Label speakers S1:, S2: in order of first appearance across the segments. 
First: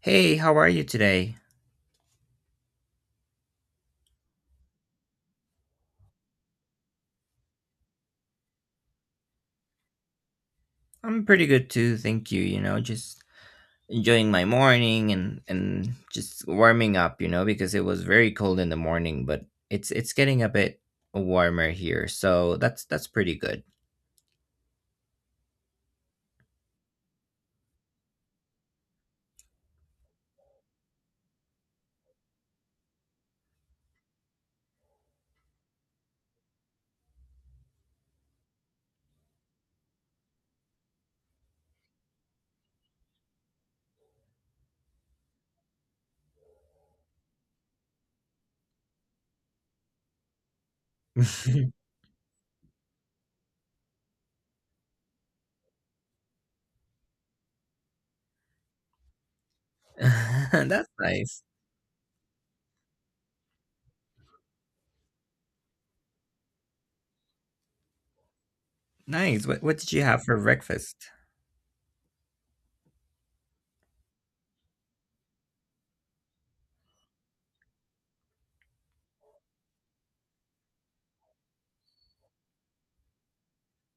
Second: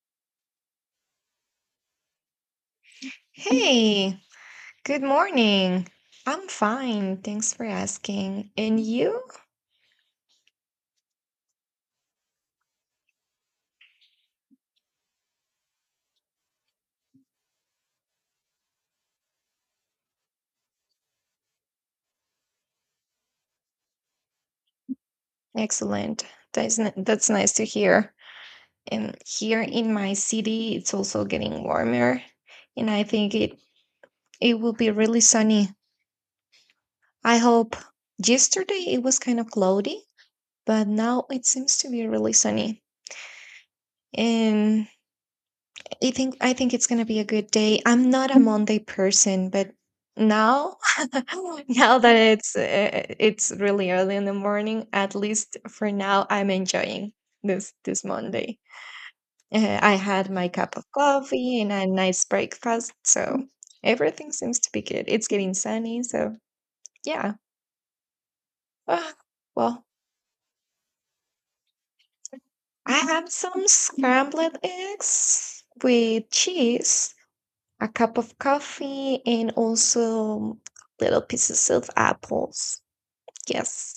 S1: Hey, how are you today?
S2: Hey, good morning. I'm fine. Thanks for asking. And you?
S1: I'm pretty good too, thank you. Just enjoying my morning and just warming up because it was very cold in the morning, but it's getting a bit warmer here. So that's pretty good.
S2: Excellent. That's nice to hear. And here in my city, it's also getting warmer, and I think it will be really sunny. I hope. Yesterday it was kind of cloudy, but now it seems to be really sunny. And I think it's gonna be a good day. I'm not a Monday person, but now. Now that it's really early in the morning, at least for now, I'm enjoying this Monday. I had my cup of
S1: That's nice.
S2: coffee and a nice breakfast, so everything seems to be good. It's getting sunny, so yeah. Ah,
S1: Nice. What
S2: well,
S1: did you have for breakfast?
S2: I had some scrambled eggs with cheese, a cup of coffee, and also little pieces of apples. Yes,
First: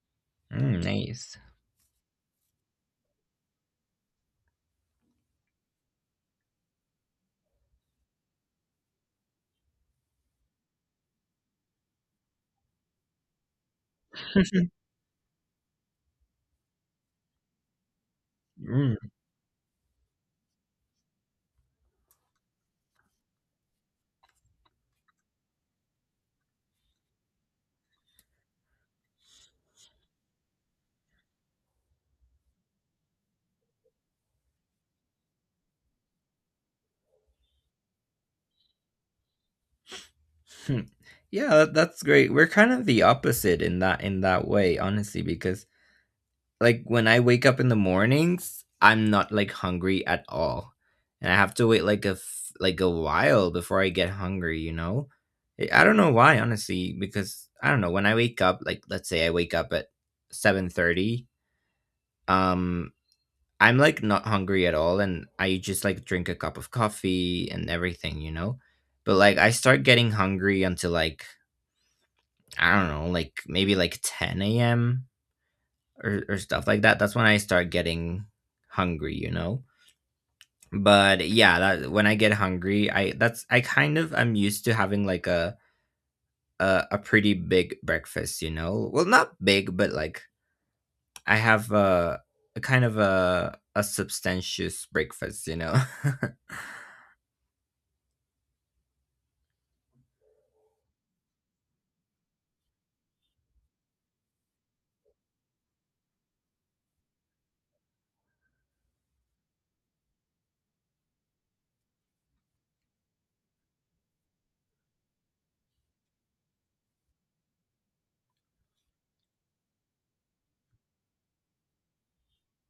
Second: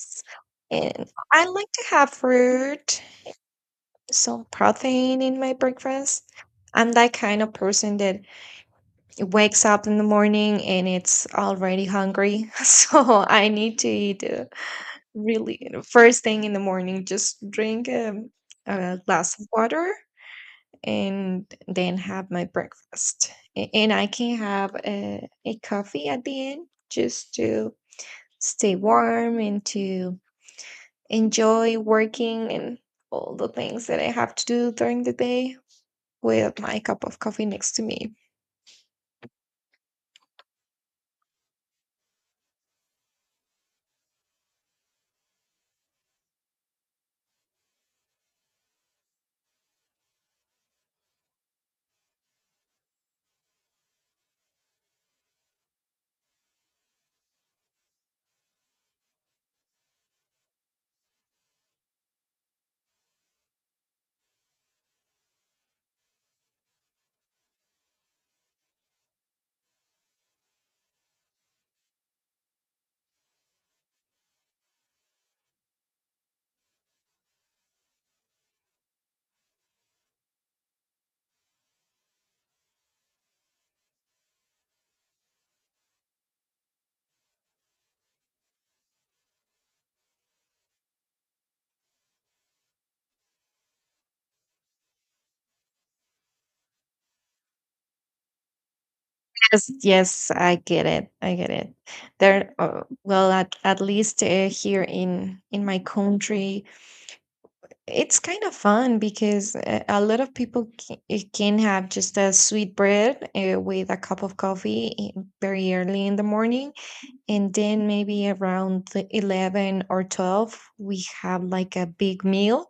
S1: Mm,
S2: and
S1: nice.
S2: I like to have fruit, some protein in my breakfast. I'm that kind of person that wakes up in the morning and it's already hungry. So I need to eat really first thing in the morning, just drink
S1: Mm,
S2: a glass of water and then have my breakfast. And I can have a coffee at the end just to stay warm and to enjoy working and all the things that I have to do during the day with my cup of coffee next to me.
S1: hmm. Yeah, that's great. We're kind of the opposite in that way, honestly, because like when I wake up in the mornings, I'm not like hungry at all, and I have to wait like like a while before I get hungry. I don't know why, honestly, because I don't know when I wake up. Like, let's say I wake up at 7:30. Um, I'm like not hungry at all, and I just like drink a cup of coffee and everything. You know, but like I start getting hungry until like I don't know, like maybe like 10 a.m. Or stuff like that. That's when I start getting hungry, you know? But yeah, that when I get hungry, I that's I kind of I'm used to having like a pretty big breakfast, you know? Well, not big, but like I have a kind of a substantious breakfast, you know?
S2: Yes, yes, I get it. I get it. At least here in my country, it's kind of fun because a lot of people can have just a sweet bread with a cup of coffee very early in the morning, and then maybe around the 11 or 12, we have like a big meal.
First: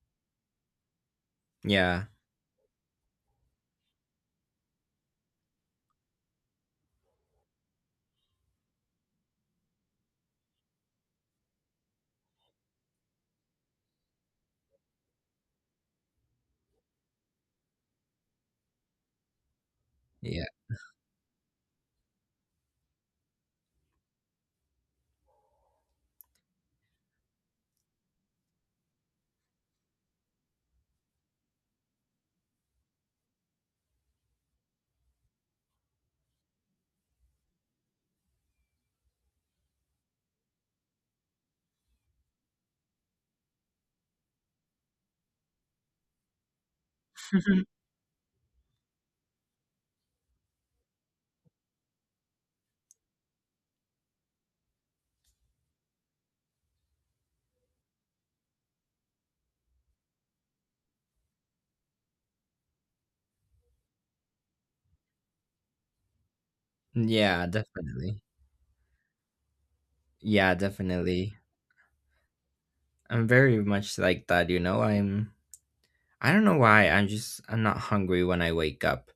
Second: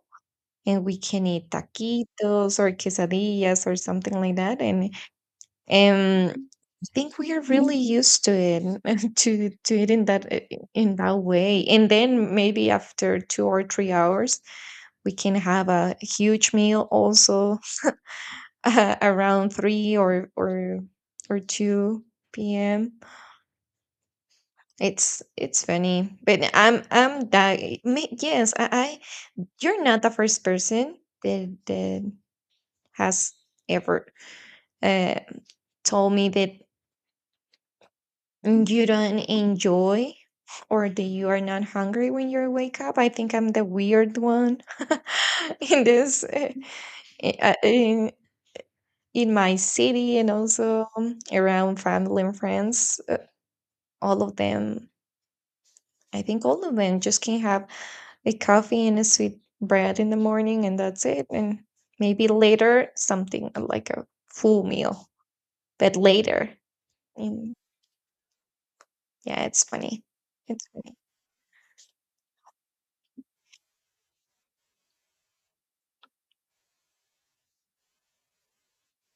S2: And we can eat
S1: Yeah.
S2: taquitos or quesadillas or something like that, and I think we are really used to it to it in that way. And then maybe after 2 or 3 hours, we can have a huge meal also around three or
S1: Yeah.
S2: or or two p.m. It's funny, but I'm that eh, me- yes I, you're not the first person that has ever uh, told me that, and you don't enjoy, or that you are not hungry when you wake up. I think I'm the weird one in i- uh, in, in my city, and also around family and friends. All of them, I think all of them, just can have a coffee and a sweet bread in the morning, and that's it. And maybe later something like a full meal, but later.
S1: Yeah,
S2: Mm,
S1: definitely.
S2: yeah, it's funny.
S1: Yeah,
S2: It's funny.
S1: definitely. I'm very much like that, you know? I don't know why I'm not hungry when I wake up.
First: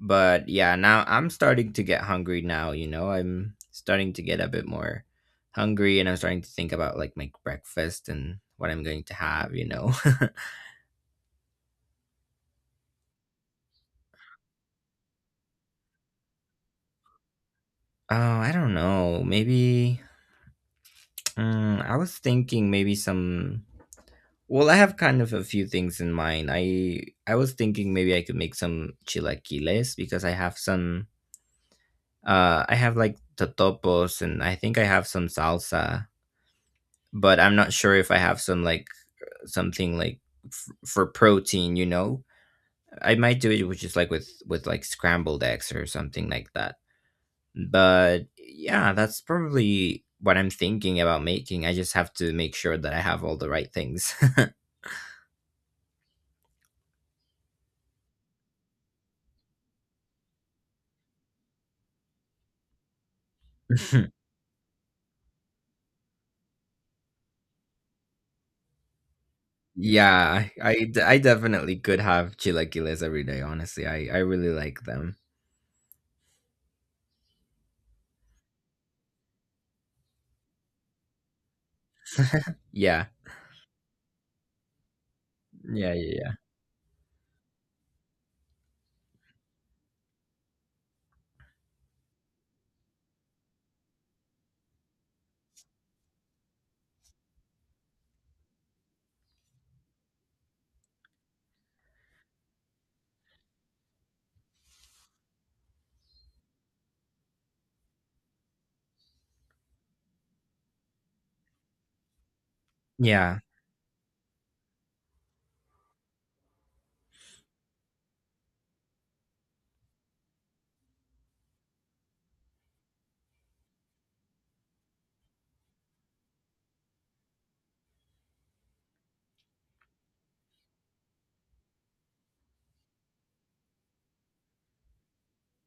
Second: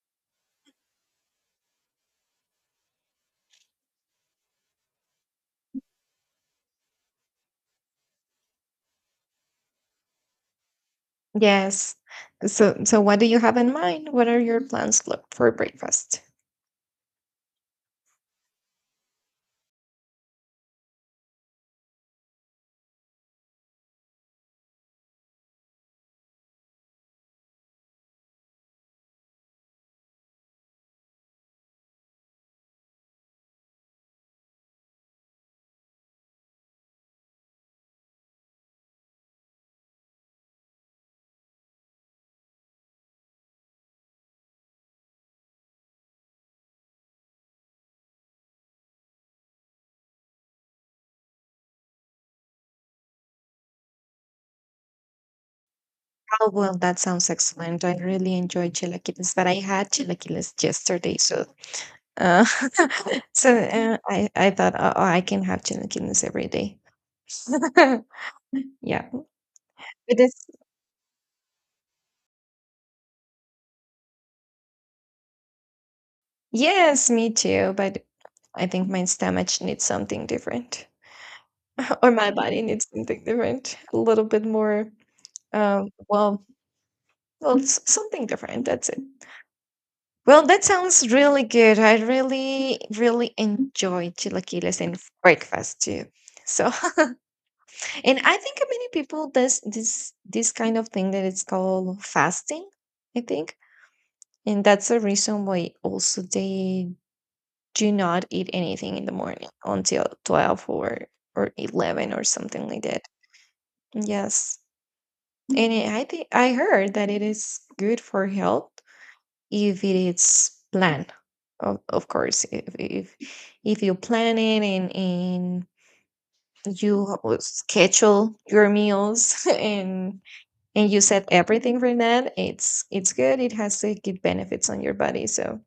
S1: But yeah, now I'm starting to get hungry now, you know. I'm starting to get a bit more hungry and I'm starting to think about like my breakfast and what I'm going to have, you know.
S2: Yes. So, so what do you have in mind? What are your plans for breakfast?
S1: Oh, I don't know. Maybe mm, I was thinking maybe some well, I have kind of a few things in mind. I was thinking maybe I could make some chilaquiles because I have some I have like totopos and I think I have some salsa, but I'm not sure if I have some like something like for protein, you know. I might do it, which is like with like scrambled eggs or something like that. But yeah, that's probably what I'm thinking about making. I just have to make sure that I have all the right things.
S2: Oh, well, that sounds excellent. I really enjoy chilaquiles, but I had chilaquiles yesterday, so uh, so I thought, oh, oh, I can have chilaquiles every day. Yeah, it is.
S1: Yeah, I definitely could have chilaquiles every day, honestly. I really like them.
S2: Yes, me too. But I think my stomach needs something different, or my body needs
S1: Yeah.
S2: something different, a little bit more. Um,
S1: Yeah, yeah, yeah.
S2: well, well, something different. That's it. Well, that sounds really good. I really, really enjoy chilaquiles and breakfast too. So, and I think many people does this kind of thing that it's called fasting, I think. And that's the reason why also they do not eat anything in the morning until 12 or 11 or something like that.
S1: Yeah.
S2: Yes. I think I heard that it is good for health if it is planned, of course, if if you plan it, and you schedule your meals and you set everything for that, it's good, it has to give benefits on your body. So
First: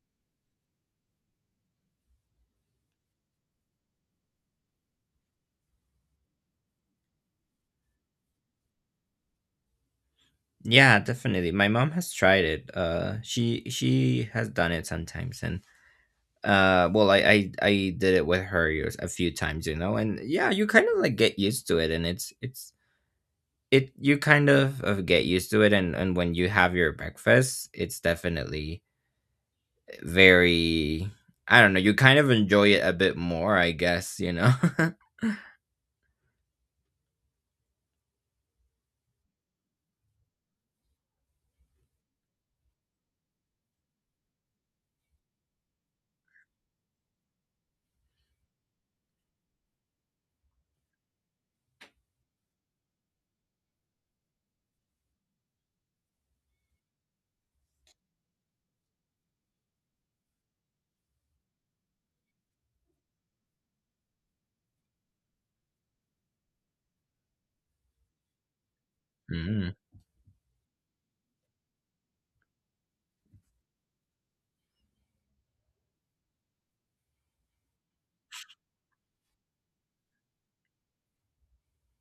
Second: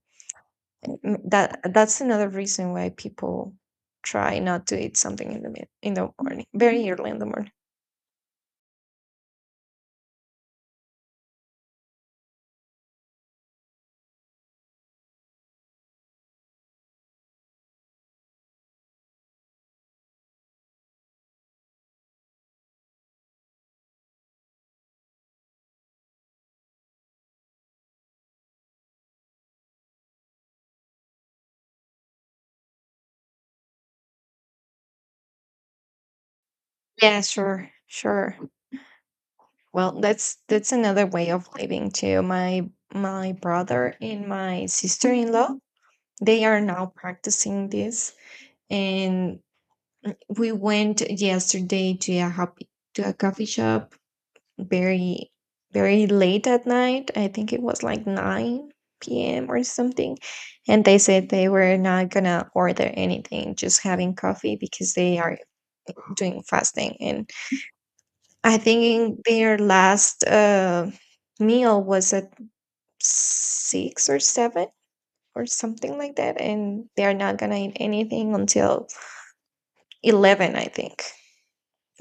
S2: mm, that's another reason why people try not to eat something in the morning, very early in the morning.
S1: Yeah, definitely. My mom has tried it. She has done it sometimes, and well, I did it with her a few times, you know. And yeah, you kind of like get used to it, and it you kind of get used to it. And when you have your breakfast, it's definitely very, I don't know, you kind of enjoy it a bit more, I guess, you know.
S2: Yeah, sure, sure. Well, that's another way of living too. My brother and my sister-in-law, they are now practicing this. And we went yesterday to a coffee shop very, very late at night. I think it was like 9 p.m. or something. And they said they were not gonna order anything, just having coffee because they are doing fasting. And I think their
S1: Mm.
S2: last meal was at six or seven or something like that. And they are not going to eat anything until 11, I think.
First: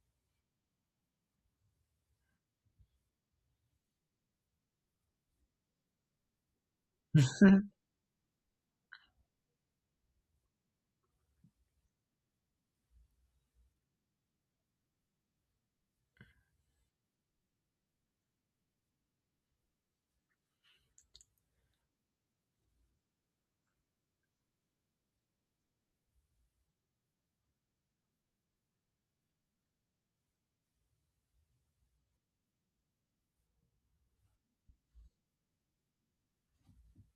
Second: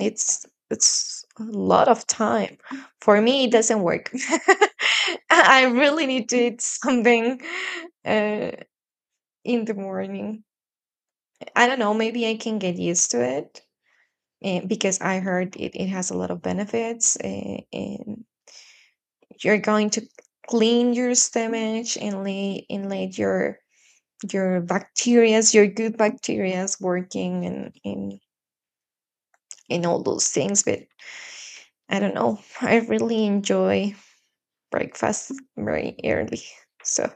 S2: It's a lot of time. For me it doesn't work. I really need to eat something, uh, in the morning. I don't know, maybe I can get used to it, because I heard it, it has a lot of benefits, and you're going to clean your stomach and lay and let your bacterias your good bacterias working, and all those things. But I don't know. I really enjoy breakfast very early, so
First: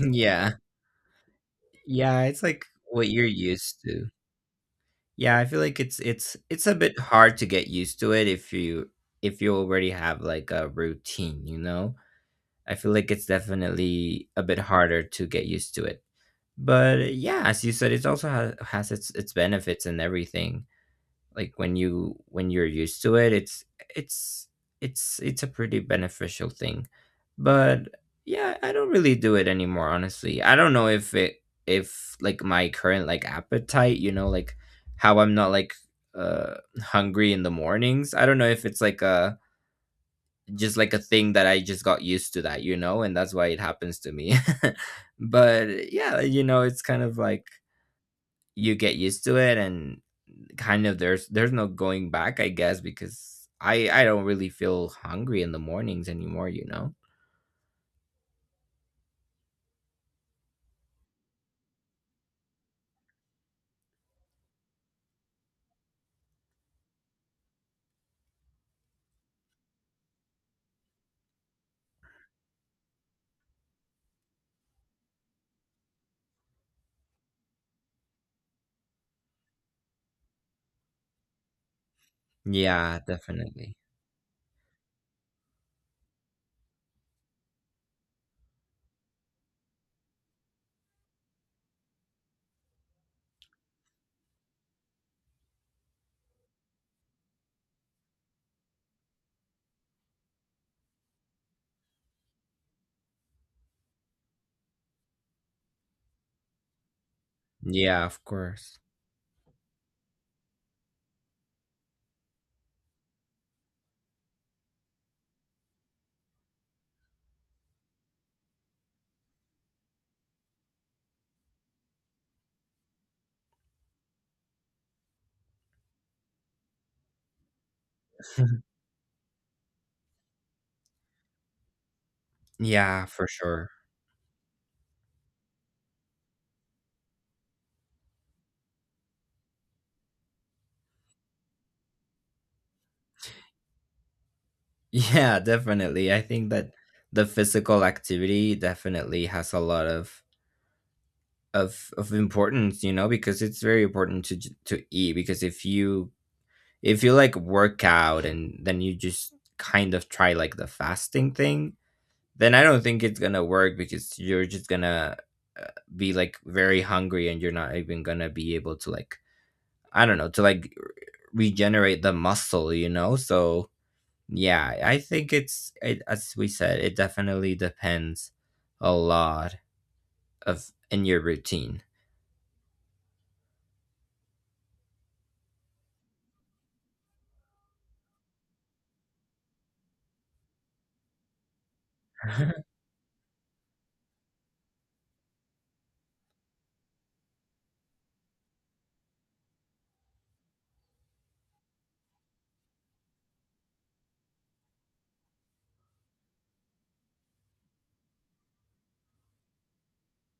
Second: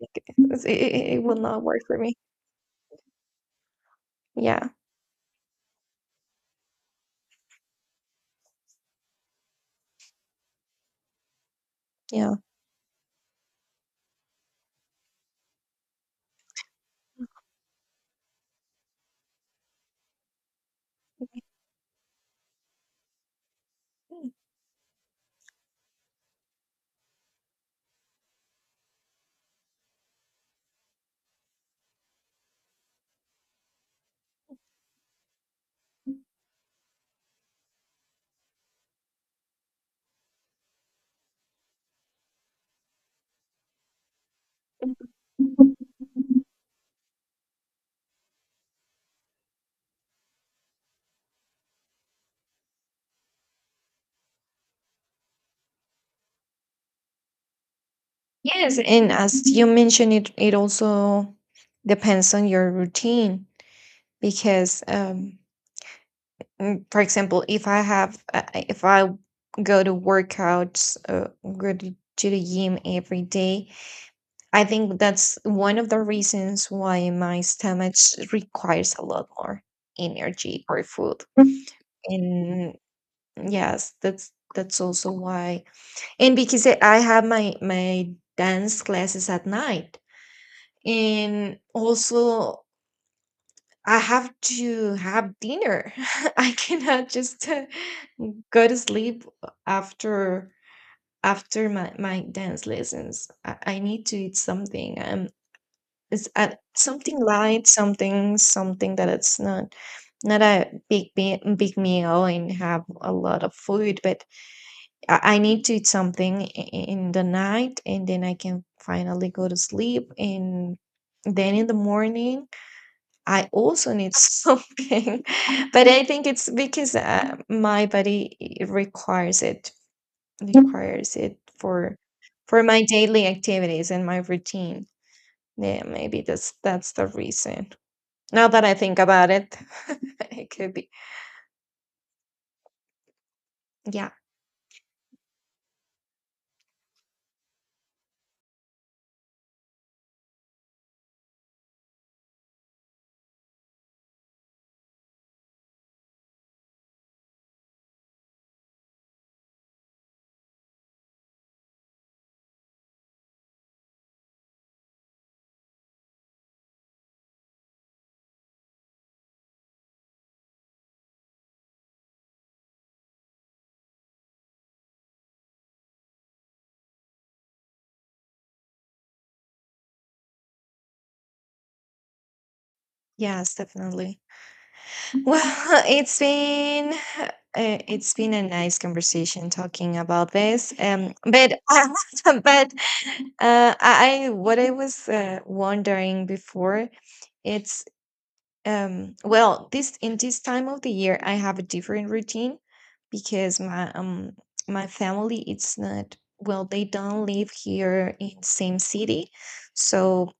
S2: like, it will not work for me.
S1: Yeah, it's like what you're used to.
S2: Yeah,
S1: Yeah, I feel like it's a bit hard to get used to it if you already have like a routine, you know.
S2: yeah.
S1: I feel like it's definitely a bit harder to get used to it. But yeah, as you said, it also has its benefits and everything. Like when you're used to it, it's it's a pretty beneficial thing. But yeah, I don't really do it anymore, honestly. I don't know if it, if like my current like appetite, you know, like how I'm not like uh hungry in the mornings. I don't know if it's like a just like a thing that I just got used to that, you know, and that's why it happens to me. But yeah, you know, it's kind of like you get used to it, and kind of there's no going back, I guess, because I don't really feel hungry in the mornings anymore, you know.
S2: Yes, and as you mentioned, it also depends on your routine because, for example, if I go to workouts, go to the gym every day, I think that's one of the reasons why my stomach requires a lot more energy for food. And
S1: Yeah, definitely.
S2: yes, that's also why. And because I have my dance classes at night. And also I have to have dinner. I cannot just go to sleep after my dance lessons. I need to eat something. It's Something light,
S1: Yeah, of course.
S2: something that it's not not a big meal and have a lot of food, but I need to eat something in the night, and then I can finally go to sleep. And then in the morning, I also need something, but I think it's because my requires it, requires it for my
S1: Yeah, for
S2: daily
S1: sure.
S2: activities and my routine. Yeah, maybe that's the reason. Now that I think about it, it could be. Yeah.
S1: Yeah, definitely. I think that the physical activity definitely has a lot of of importance, you know, because it's very important to to eat because if you like work out and then you just kind of try like the fasting thing, then I don't think it's going to work because you're just going to uh, be like very hungry, and you're not even going to be able to like I don't know, to like regenerate the muscle, you know? So yeah, I think as we said, it definitely depends a lot of in your routine.
S2: Yes, definitely. Well, it's been uh, it's been a nice conversation talking about this. But but what I was wondering before, it's well, this time of the year I have a different routine, because my family, it's not well they don't live here in same city, so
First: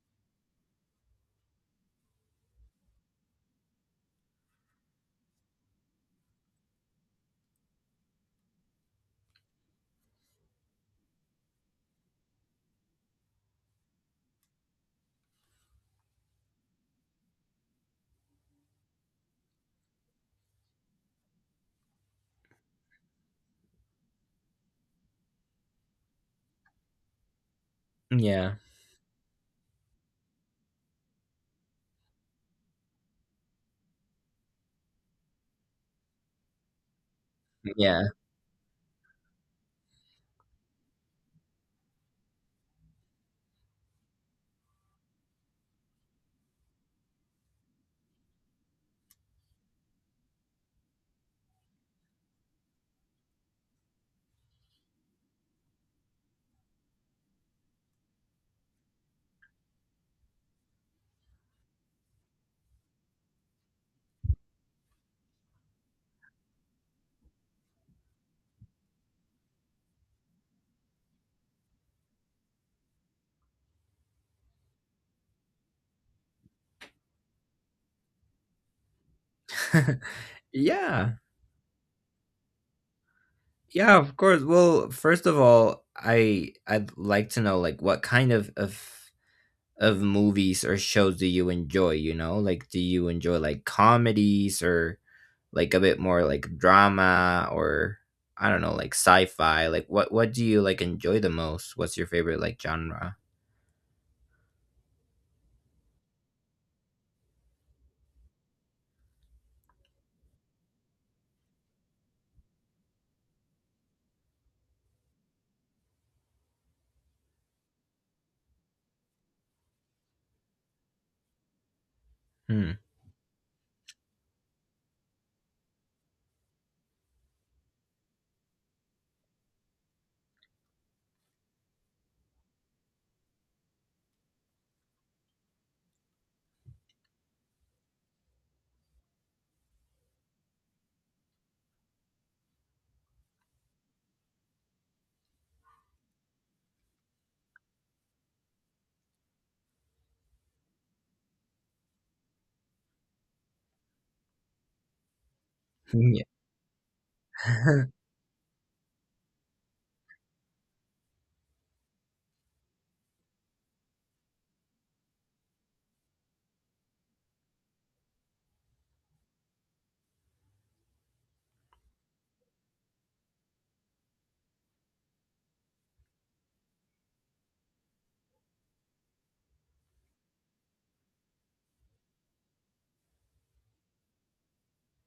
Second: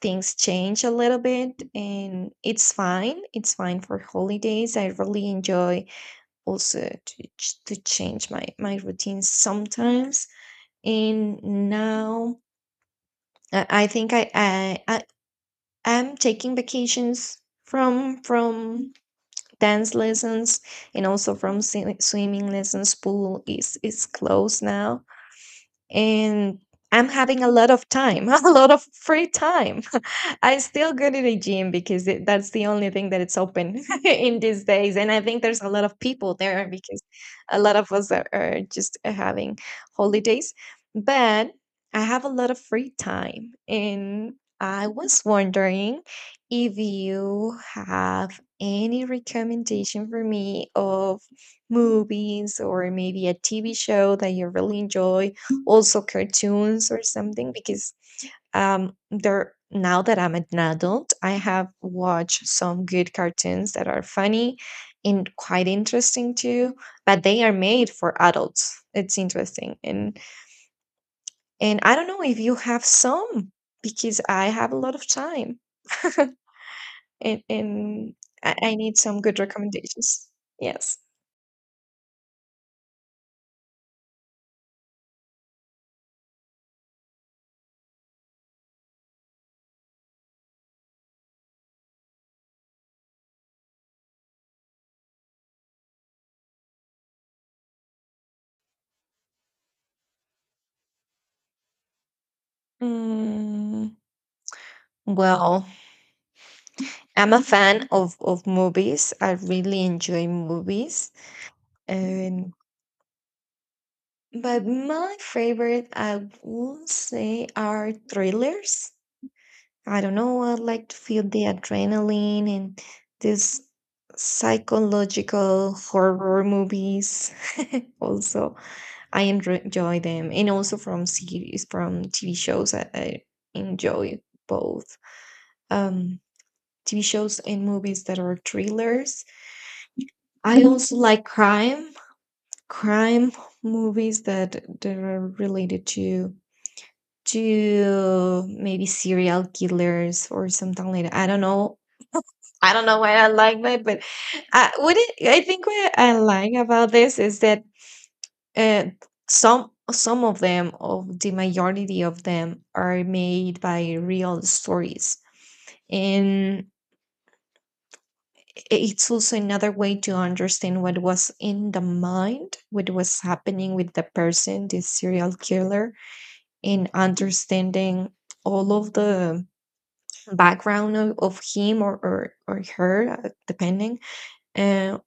S2: things change a little bit, and it's fine. It's fine for holidays. I really enjoy also to change my my routine sometimes. And now I think I am taking vacations from dance lessons, and also from swimming lessons. Pool is closed now, and I'm having a lot of time, a
S1: Yeah.
S2: lot of free time. I still go to the gym because that's the only thing that it's open in these days. And I think there's a lot of people there because a lot of
S1: Yeah.
S2: us are just having holidays. But I have a lot of free time. And I was wondering if you have any recommendation for me of movies, or maybe a TV show that you really enjoy, also cartoons or something. Because there now that I'm an adult, I have watched some good cartoons that are funny and quite interesting too, but they are made for adults. It's interesting. And I don't know if you have some, because I have a lot of time. And I need some good recommendations. Yes.
S1: Yeah. Yeah, of course. Well, first of all, I I'd like to know like what kind of of movies or shows do you enjoy, you know? Like do you enjoy like comedies or like a bit more like drama or I don't know, like sci-fi? Like what do you like enjoy the most? What's your favorite like genre?
S2: Mm, well, I'm a fan of movies. I really enjoy movies. And but my favorite, I would say, are thrillers. I don't know, I like to feel the adrenaline,
S1: Hmm.
S2: and these psychological horror movies. Also, I enjoy them, and also from series, from TV shows, I enjoy both um, TV shows and movies that are thrillers. I also like crime movies that that are related to maybe serial killers or something like that. I don't know. I don't know why I like that, but I think what I
S1: Yeah.
S2: like about this is that uh, some of them, of the majority of them, are made by real stories, and it's also another way to understand what was in the mind, what was happening with the person, the serial killer, and understanding all of the background of him, or her, depending, uh,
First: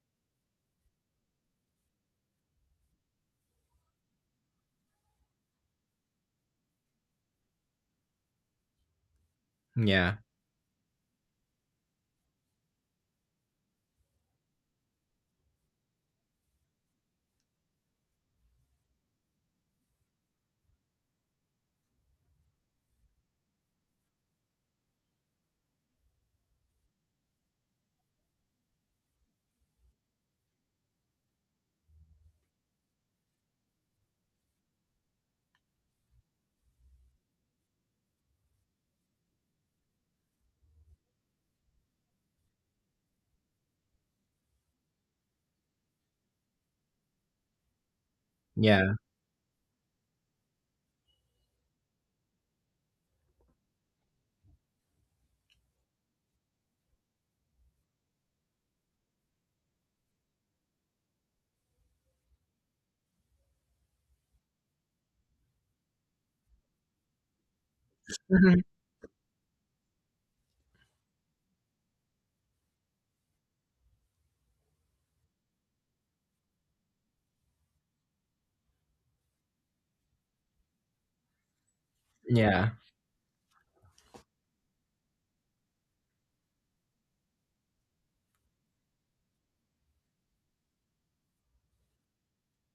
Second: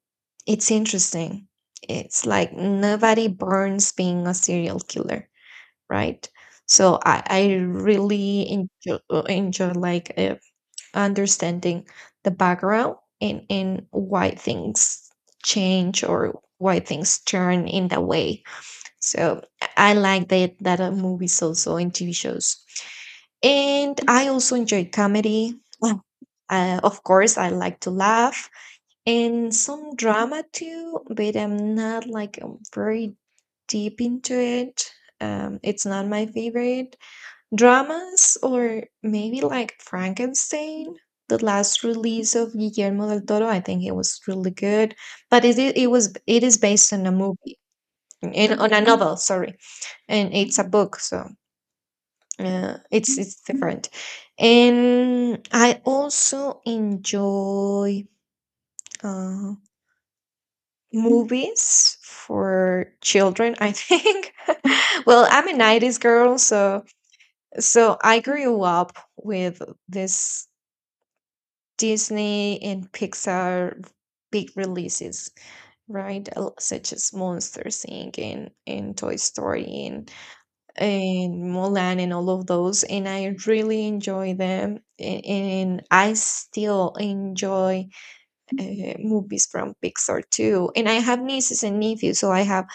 S2: it's interesting. It's like nobody burns being a serial killer, right? So I really enjoy like
S1: Yeah.
S2: understanding the background and why things change, or why things turn in that way. So I like that movies also and TV shows. And I also enjoy comedy. Well, of course, I like to laugh, and some drama too, but I'm not like very deep into it. It's not my favorite dramas, or maybe like Frankenstein, the last release of Guillermo del Toro. I think it was really good, but it I- it was it is based on a movie and on a
S1: Yeah.
S2: novel. Sorry, and it's a book, so yeah, it's different. And I also enjoy uh, movies for children, I think. Well, I'm a 90s girl, so I
S1: Mhm.
S2: grew up with this Disney and Pixar big releases, right? Such as Monsters Inc. and Toy Story and Mulan and all of
S1: Yeah.
S2: those, and I really enjoy them. And I still enjoy movies from Pixar too. And I have nieces and nephews, so I have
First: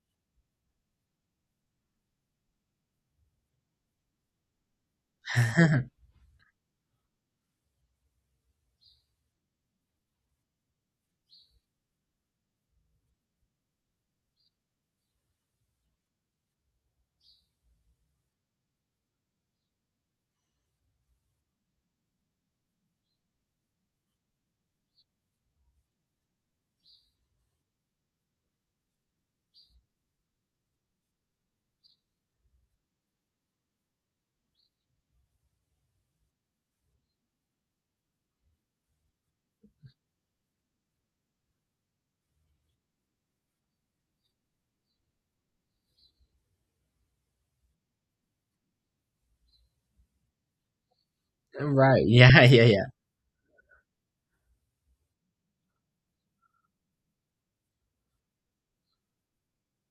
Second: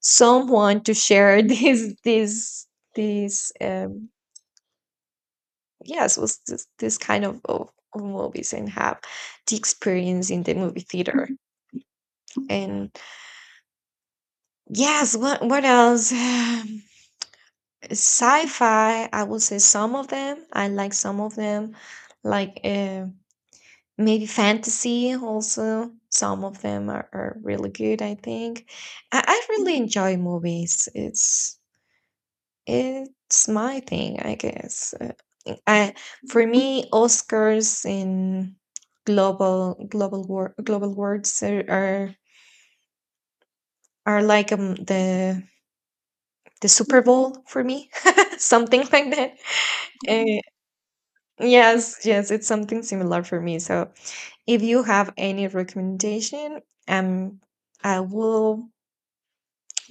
S2: someone to share this. Yes, was this kind of, of movies and have the experience in the movie theater. And yes, what else? Sci-fi, I would say some of them. I like some of them, like maybe fantasy also. Some of them are really good, I think. I really enjoy movies. It's my thing, I guess. I For me, Oscars in global words are like the Super Bowl for me, something like that.
S1: Right.
S2: Yes, yes,
S1: Yeah,
S2: it's something
S1: yeah.
S2: similar for me. So if you have any recommendation, um, I will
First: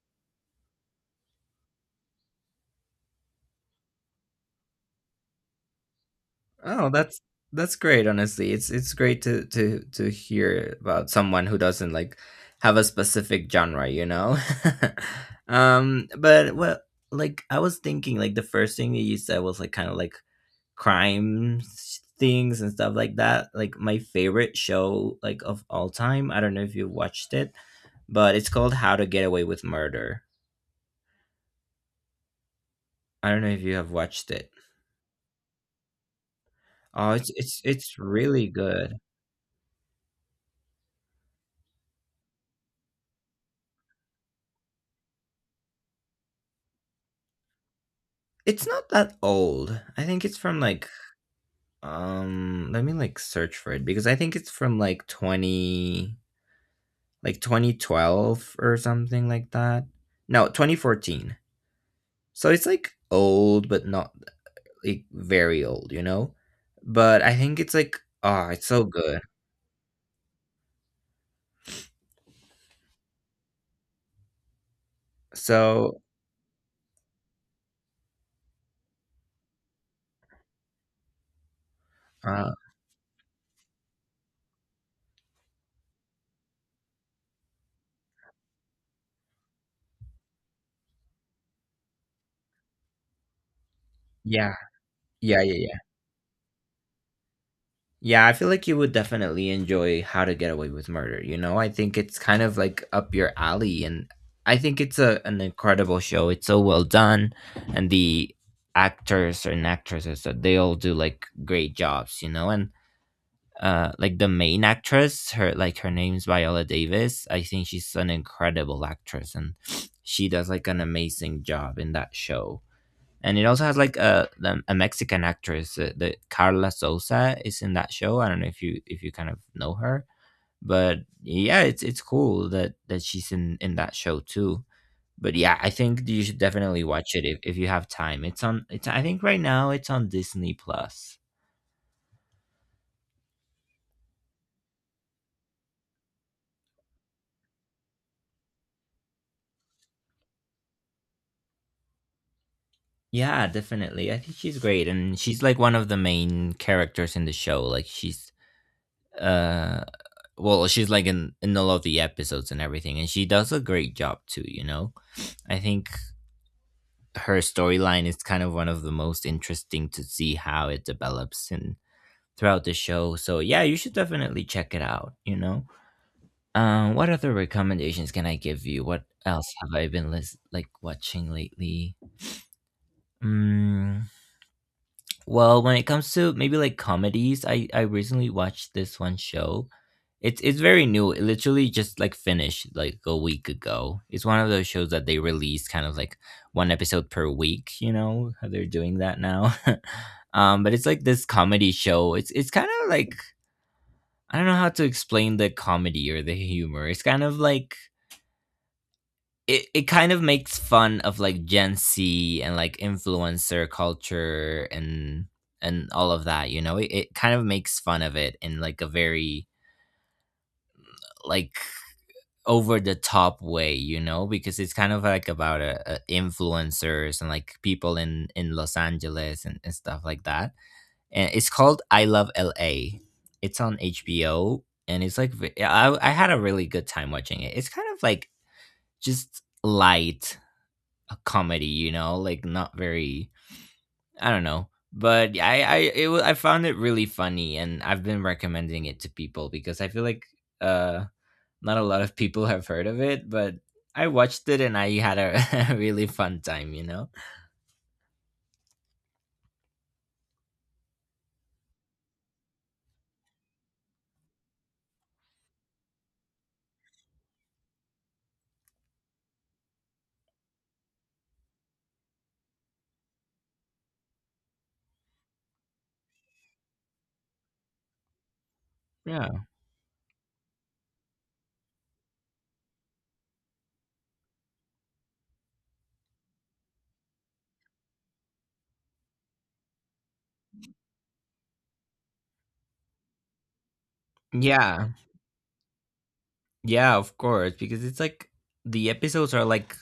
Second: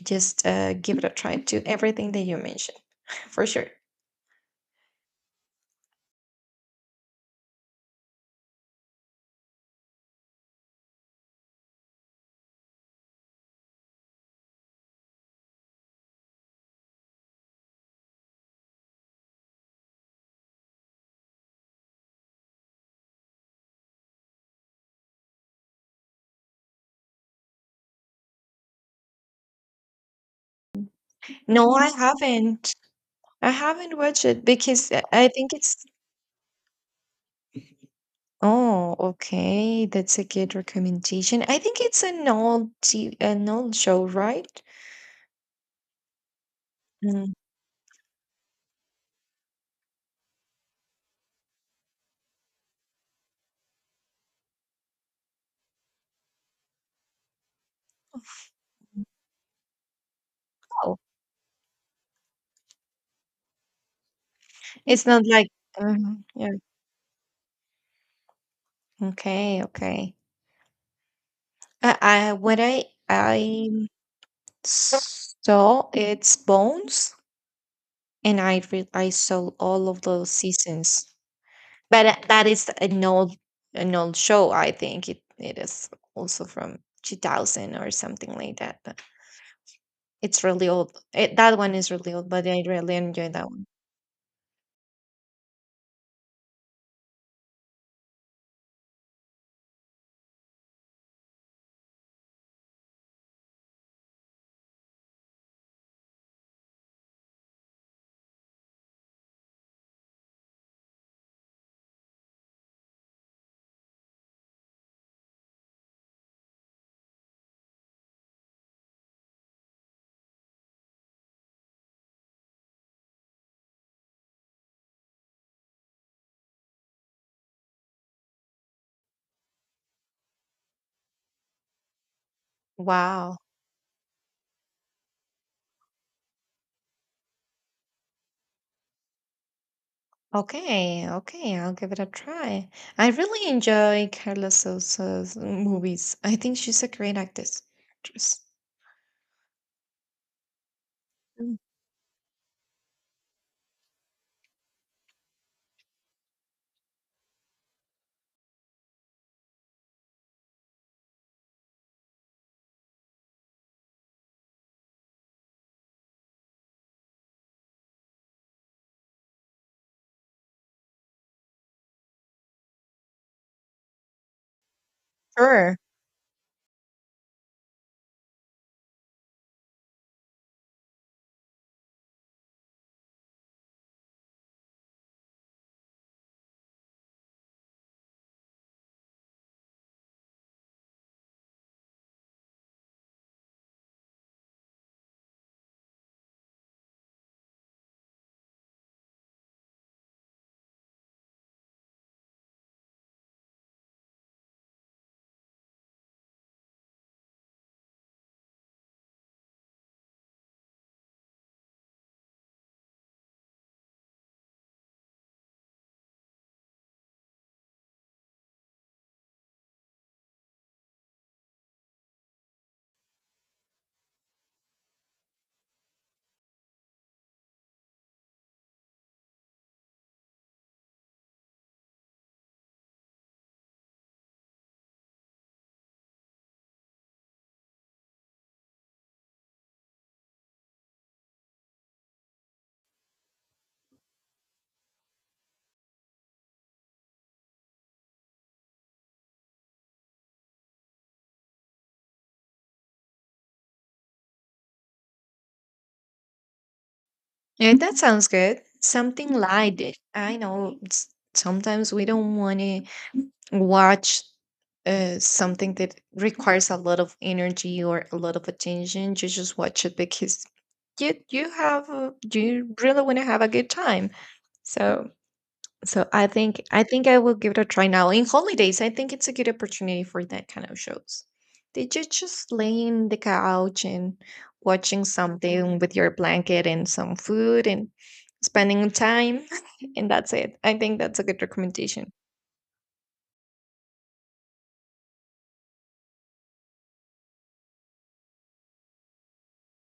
S2: just give it a try to everything that you mentioned for sure.
S1: Oh, that's great. Honestly, it's great to to hear about someone who doesn't like have a specific genre, you know. Um, but well, like I was thinking, like the first thing that you said was like kind of like crime things and stuff like that. Like my favorite show, like of all time. I don't know if you watched it, but it's called How to Get Away with Murder.
S2: No, I haven't.
S1: I don't know
S2: I
S1: if you have
S2: haven't watched
S1: watched
S2: it
S1: it.
S2: because I think it's.
S1: Oh, it's really good.
S2: Oh, okay, that's a good recommendation. I think it's an old show, right? Mm.
S1: It's not that old. I think it's from like um, let me like search for it because I think it's from like 20 like 2012 or something like that. No,
S2: Oh,
S1: 2014. So it's like old but not like
S2: it's not like.
S1: very old,
S2: uh
S1: you know?
S2: yeah.
S1: But I think it's like, oh, it's so good.
S2: Okay. Okay. I what I So
S1: So,
S2: its bones and I saw all of those seasons. But that
S1: uh,
S2: is an old show. I think it is also from 2000 or something like that. But it's really old. It, that one is really old, but I really enjoy that one.
S1: yeah. Yeah, yeah, yeah. Yeah, I feel like you would definitely enjoy How to Get Away with Murder. You know, I think it's kind of like up your alley, and I think it's a an incredible show. It's so well done, and the actors and actresses that they all do like great jobs. You know, and like the main actress, her like her name's Viola Davis. I think she's an incredible actress, and she does like an amazing job in that show, and it also has like a Mexican actress, the Carla Sosa is in that show. I don't know if you kind of know her, but yeah, it's cool that she's
S2: Wow.
S1: in that show too. But yeah, I think you should definitely watch it if you have time. It's on. It's I think right now it's on Disney
S2: Okay,
S1: Plus.
S2: okay, I'll give it a try. I really enjoy Carla Sosa's movies. I think she's a great actress. Actress. Mm.
S1: Yeah, definitely. I think she's great, and she's like one of the main characters in the show. Like she's uh well, she's like in all of the episodes and everything, and she does a great job too, you know. I think her storyline is kind of one of the most interesting to see how it develops and throughout the show. So yeah, you should definitely check it out. You know,
S2: Sure.
S1: what other recommendations can I give you? What else have I been like watching lately? Mm, well, when it comes to maybe like comedies, I recently watched this one show. It's very new. It literally just like finished like a week ago. It's one of those shows that they release kind of like one episode per week, you know, how they're doing that now. Um, but it's like this comedy show. It's kind of like I don't know how to explain the comedy or the humor. It's kind of like it kind of makes fun of like Gen Z and like influencer culture and all of that, you know? It kind of makes fun of it in like a very like over the top way, you know, because it's kind of like about influencers and like people in Los Angeles and stuff like that. And it's called I Love LA. It's on HBO, and it's like I had a really good time watching it. It's kind of like just light a comedy, you know, like not very, I don't know. But yeah, I found it really funny, and I've been recommending it to people because I feel like uh not a lot of people have heard of it, but I watched it and I had a really fun time, you know.
S2: Yeah, that sounds good. Something light. Eh, I know sometimes we don't want to watch something that requires a lot of energy or a lot of attention. You just watch it because you you really want to have a good time. So So I think I think I will give it a try now. In holidays, I think it's a
S1: Yeah.
S2: good opportunity for that kind of shows. Did you just lay in the couch and watching something with your blanket and some food and spending time? And that's it. I think that's a good recommendation.
S1: Yeah. Yeah, of course, because it's like the episodes are like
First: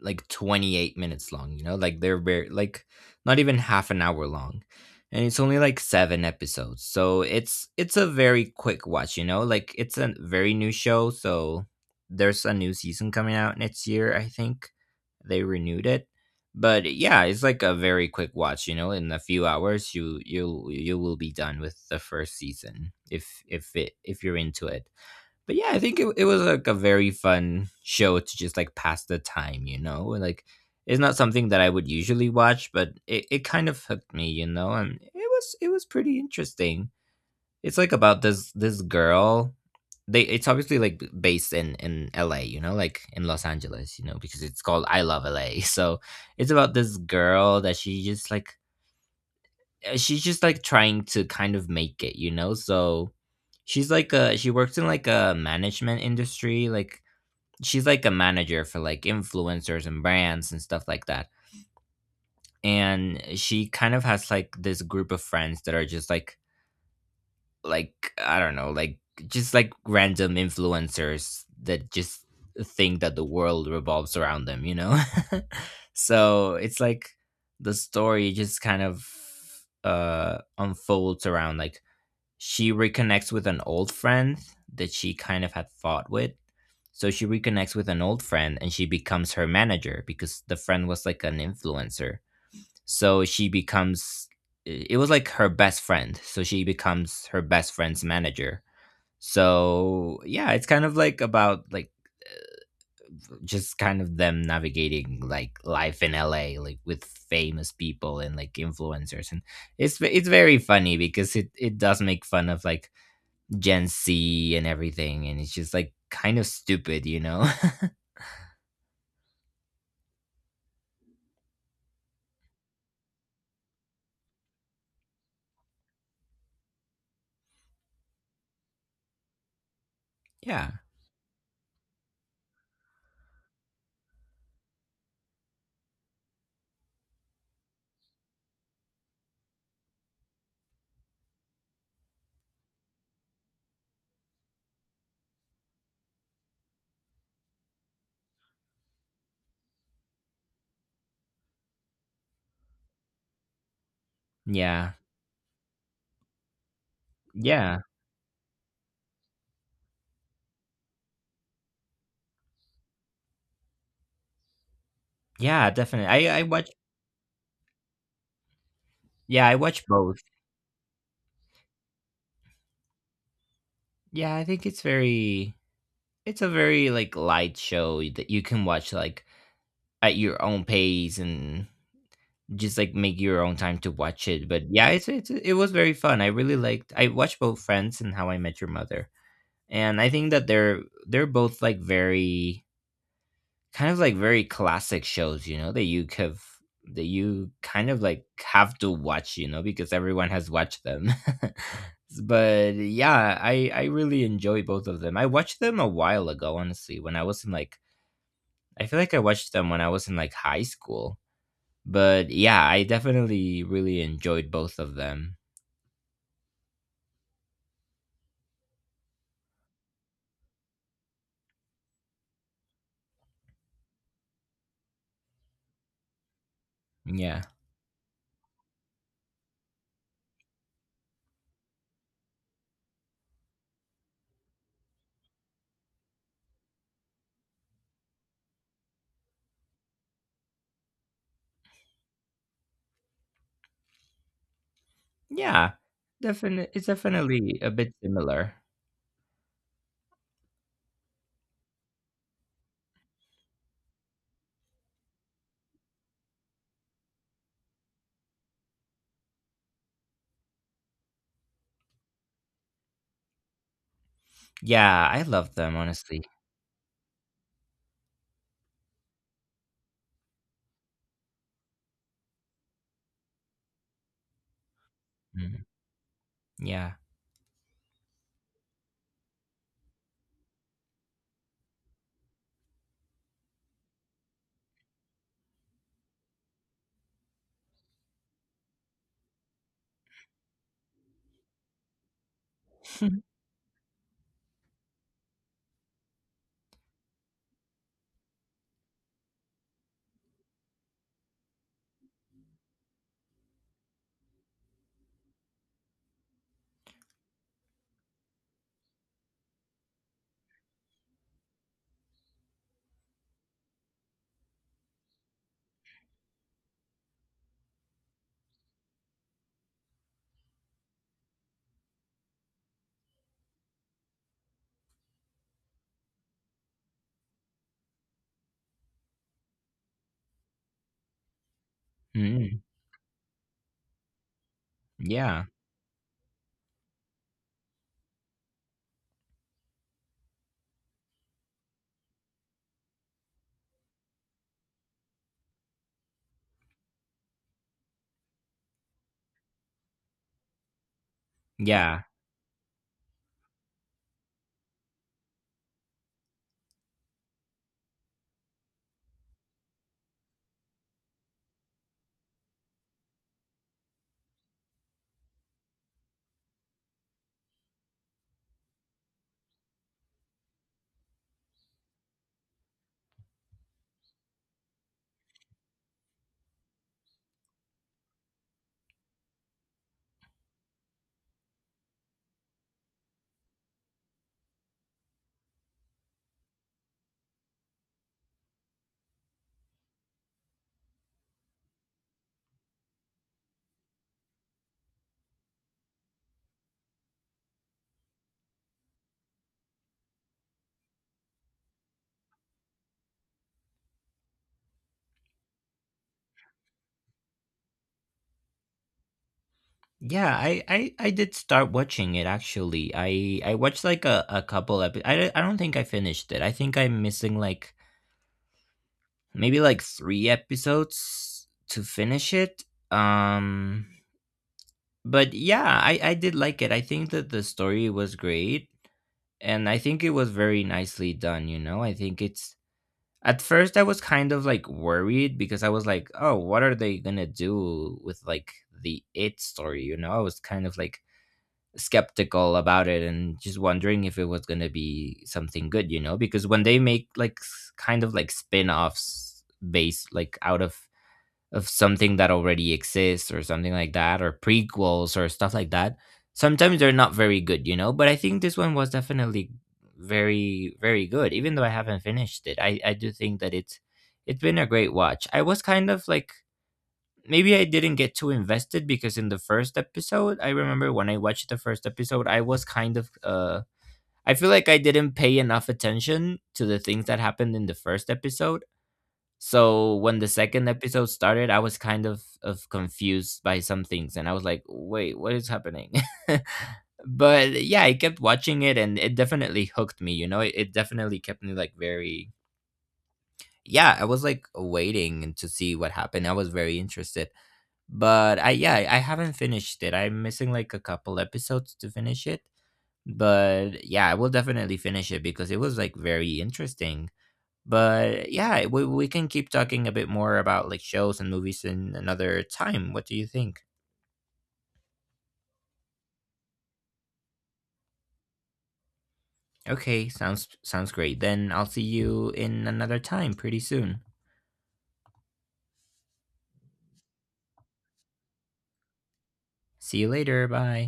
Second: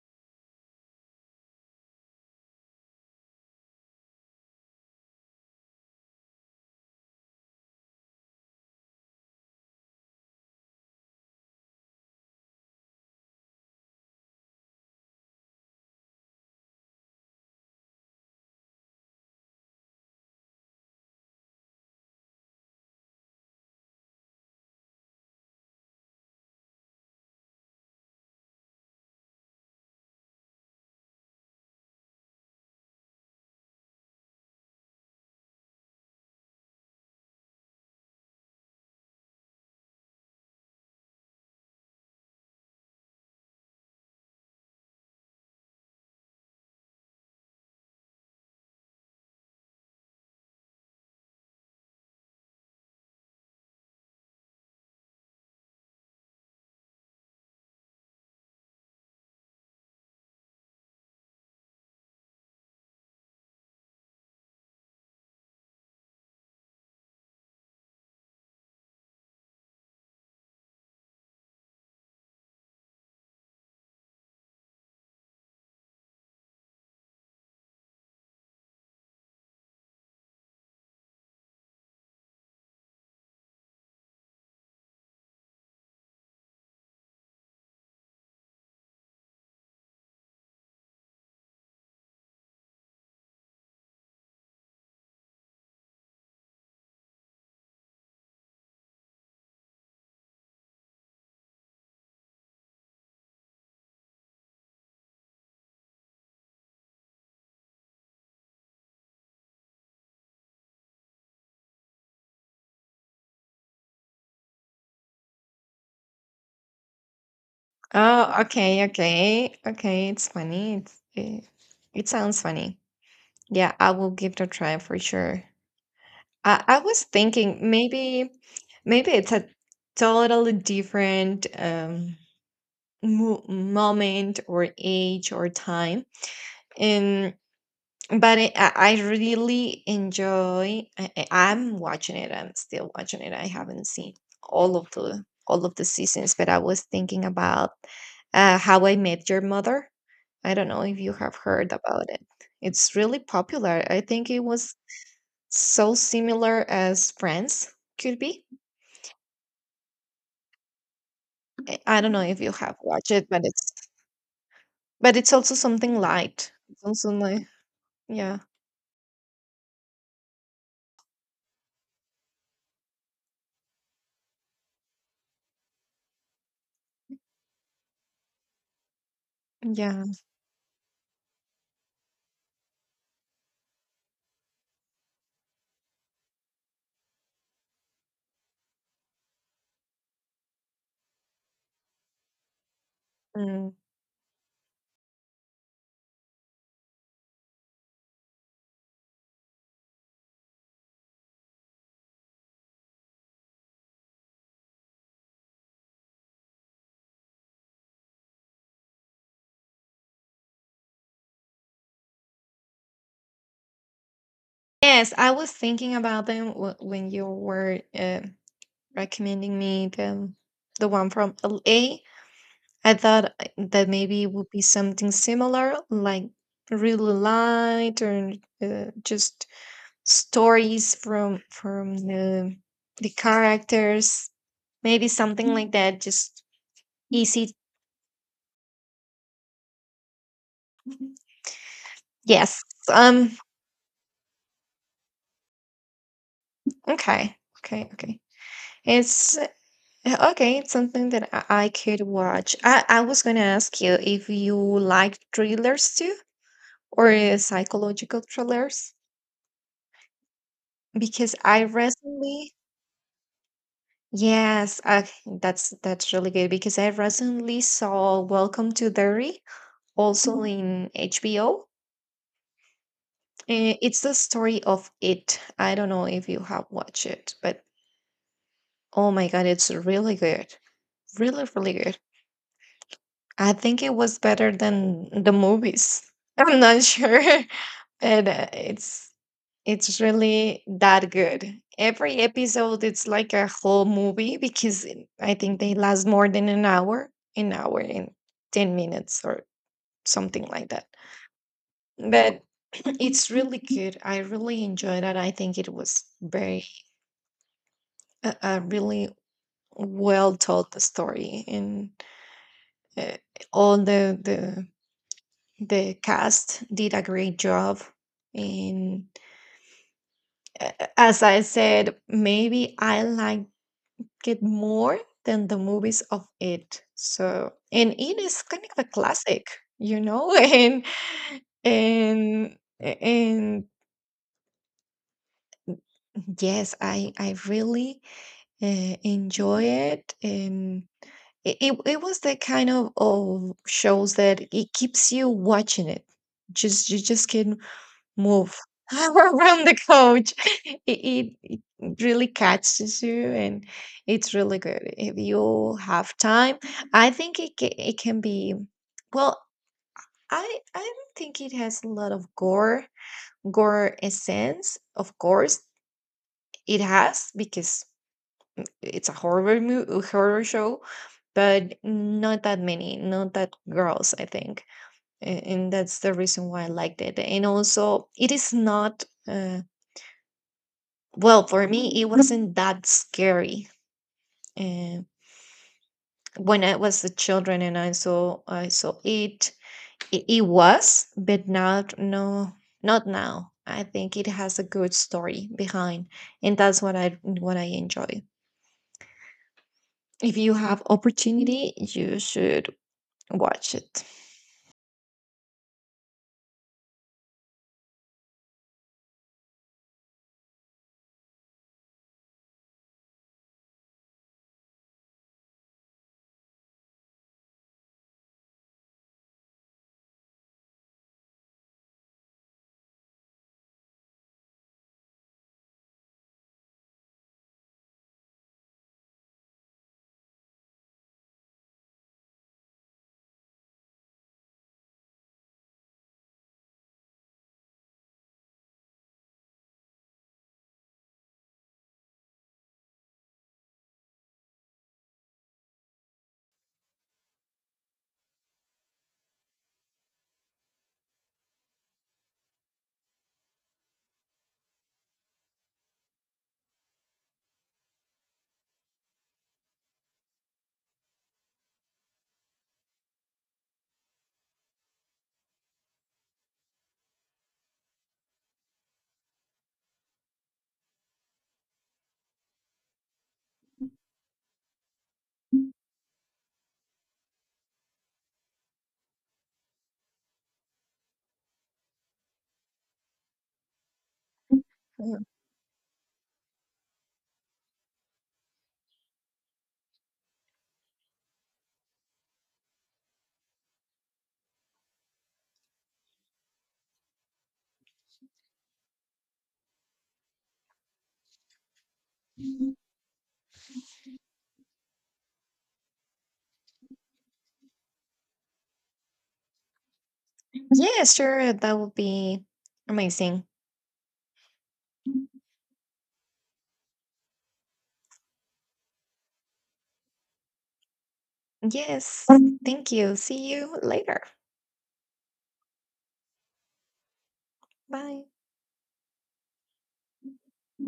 S1: like 28 minutes long. They're very like not even half an hour long, and it's only like seven episodes, so it's a very quick watch, you know? Like it's a very new show, so there's a new season coming out next year, I think. They renewed it. But yeah, it's like a very quick watch, you know? In a few hours you will be done with the first season if you're into it. But yeah, I think it was like a very fun show to just like pass the time, you know? Like it's not something that I would usually watch, but it kind of hooked me, you know, and it was pretty interesting. It's like about this girl. They It's obviously like based in LA, you know, like in Los Angeles, you know, because it's called I Love LA. So it's about this girl that she just like she's just like trying to kind of make it, you know? So she works in like a management industry, like she's like a manager for like influencers and brands and stuff like that. And she kind of has like this group of friends that are just like I don't know, like just like random influencers that just think that the world revolves around them, you know? So it's like the story just kind of unfolds around like she reconnects with an old friend that she kind of had fought with. So she reconnects with an old friend and she becomes her manager because the friend was like an influencer. So she becomes it was like her best friend. So she becomes her best friend's manager. So yeah, it's kind of like about like just kind of them navigating like life in LA, like with famous people and like influencers. And it's very funny because it does make fun of like Gen Z and everything, and it's just like kind of stupid, you know?
S2: Oh, okay, okay, okay. It's funny. It sounds funny. Yeah, I will give it a try for sure. I was thinking maybe maybe it's a totally
S1: Yeah.
S2: different moment or age or time and but it, I really enjoy I'm watching it. I'm still watching it. I haven't seen all of the seasons, but I was thinking about How I Met Your Mother. I don't know if you have heard about it. It's really popular. I think it was
S1: Yeah.
S2: so similar as Friends
S1: Yeah.
S2: could be. I don't know if you have watched it, but it's also
S1: Yeah,
S2: something
S1: definitely.
S2: light. It's also like yeah.
S1: I watch both. Yeah, I think it's very it's a very like light show that you can watch like
S2: Yeah.
S1: at your own pace and just like make your own time to watch it. But yeah, it's it was very fun. I really liked I watched both Friends and How I Met Your Mother. And I think that they're both like very
S2: Mm.
S1: kind of like very classic shows, you know, that you have that you kind of like have to watch, you know, because everyone has watched them. But yeah, I really enjoy both of them. I watched them a while ago, honestly, when I was in like I feel like I watched them when I was in like high school. But yeah, I definitely really enjoyed both of
S2: Yes, I
S1: them.
S2: was thinking about them when you were recommending me the one from LA. Thought that maybe it would be something similar, like really
S1: Yeah.
S2: light or just stories from the characters, maybe something like that. Just easy. Yes. Um.
S1: Yeah. Definitely it's
S2: Okay.
S1: definitely a
S2: Okay.
S1: bit
S2: Okay.
S1: similar.
S2: It's Okay, it's something that I could watch. I was gonna ask you if you like thrillers too, or psychological thrillers, because I recently, yes,
S1: Yeah, I love them
S2: that's
S1: honestly.
S2: really good because I recently saw Welcome to Derry, also in HBO. It's the story of It.
S1: Mm,
S2: I don't know if you have
S1: yeah.
S2: watched it, but oh my God, it's really good, really, really good. I think it was better than the movies. I'm not sure. And it's really that good. Every episode it's like a whole movie because I think they last more than an hour and 10 minutes or something like that. But it's really good. I really enjoyed it. I think it was very a really well told story and uh, all the cast did a great job and a- as I said, maybe I like get more than the movies of it. So, and it is kind of a classic, you know, and and
S1: Mm,
S2: and
S1: yeah.
S2: yes, I really enjoy it, and it was the kind of shows that it keeps you watching it. Just you just can't move around the couch. It
S1: Yeah.
S2: really catches you and it's really good. If you have time, I think it can be, well, I don't think it has a lot of gore, gore essence. Of course, it has because it's a horror show, but not that many, not that girls, I think. And that's the reason why I liked it. And also, it is not. Well, for me, it wasn't that scary. Uh, when I was a children and I saw it, it, it was, but not no, not now. I think it has a good story behind, and that's what I enjoy. If you have opportunity, you should watch it.
S1: Yeah, I did start watching it actually. I watched like a couple episodes. I don't think I finished it. I think I'm missing like maybe like 3 episodes to finish it. Um but yeah, I did like it. I think that the story was great, and I think it was very nicely done, you know? I think it's at first I was kind of like worried because I was like, "Oh, what are they going to do with like the it story?" You know? I was kind of like skeptical about it and just wondering if it was going to be something good, you know, because when they make kind of like spin-offs based like out of something that already exists or something like that, or prequels or stuff like that, sometimes they're not very good, you know. But I think this one was definitely very good, even though I haven't finished it. I do think that it's been a great watch. I was kind of like maybe I didn't get too invested because in the first episode, I remember when I watched the first episode, I was kind of I feel like I didn't pay enough attention to the things that happened in the first episode. So when the second episode started, I was kind of confused by some things and I was like,
S2: Yeah.
S1: "Wait, what is happening?" But yeah, I kept watching it and it definitely hooked me, you know? It definitely kept me like very yeah, I was like waiting to see what happened. I was very interested, but I yeah, I haven't finished it. I'm missing like a couple episodes to finish it, but yeah, I will definitely finish it because it was like very interesting. But yeah, we can keep talking a bit more about like
S2: Yeah,
S1: shows and
S2: sure,
S1: movies
S2: that
S1: in
S2: would be
S1: another time. What do you
S2: amazing.
S1: think? Okay, sounds sounds great. Then I'll see
S2: Yes,
S1: you in
S2: thank
S1: another
S2: you.
S1: time
S2: See
S1: pretty
S2: you
S1: soon.
S2: later. Bye.
S1: See you later. Bye.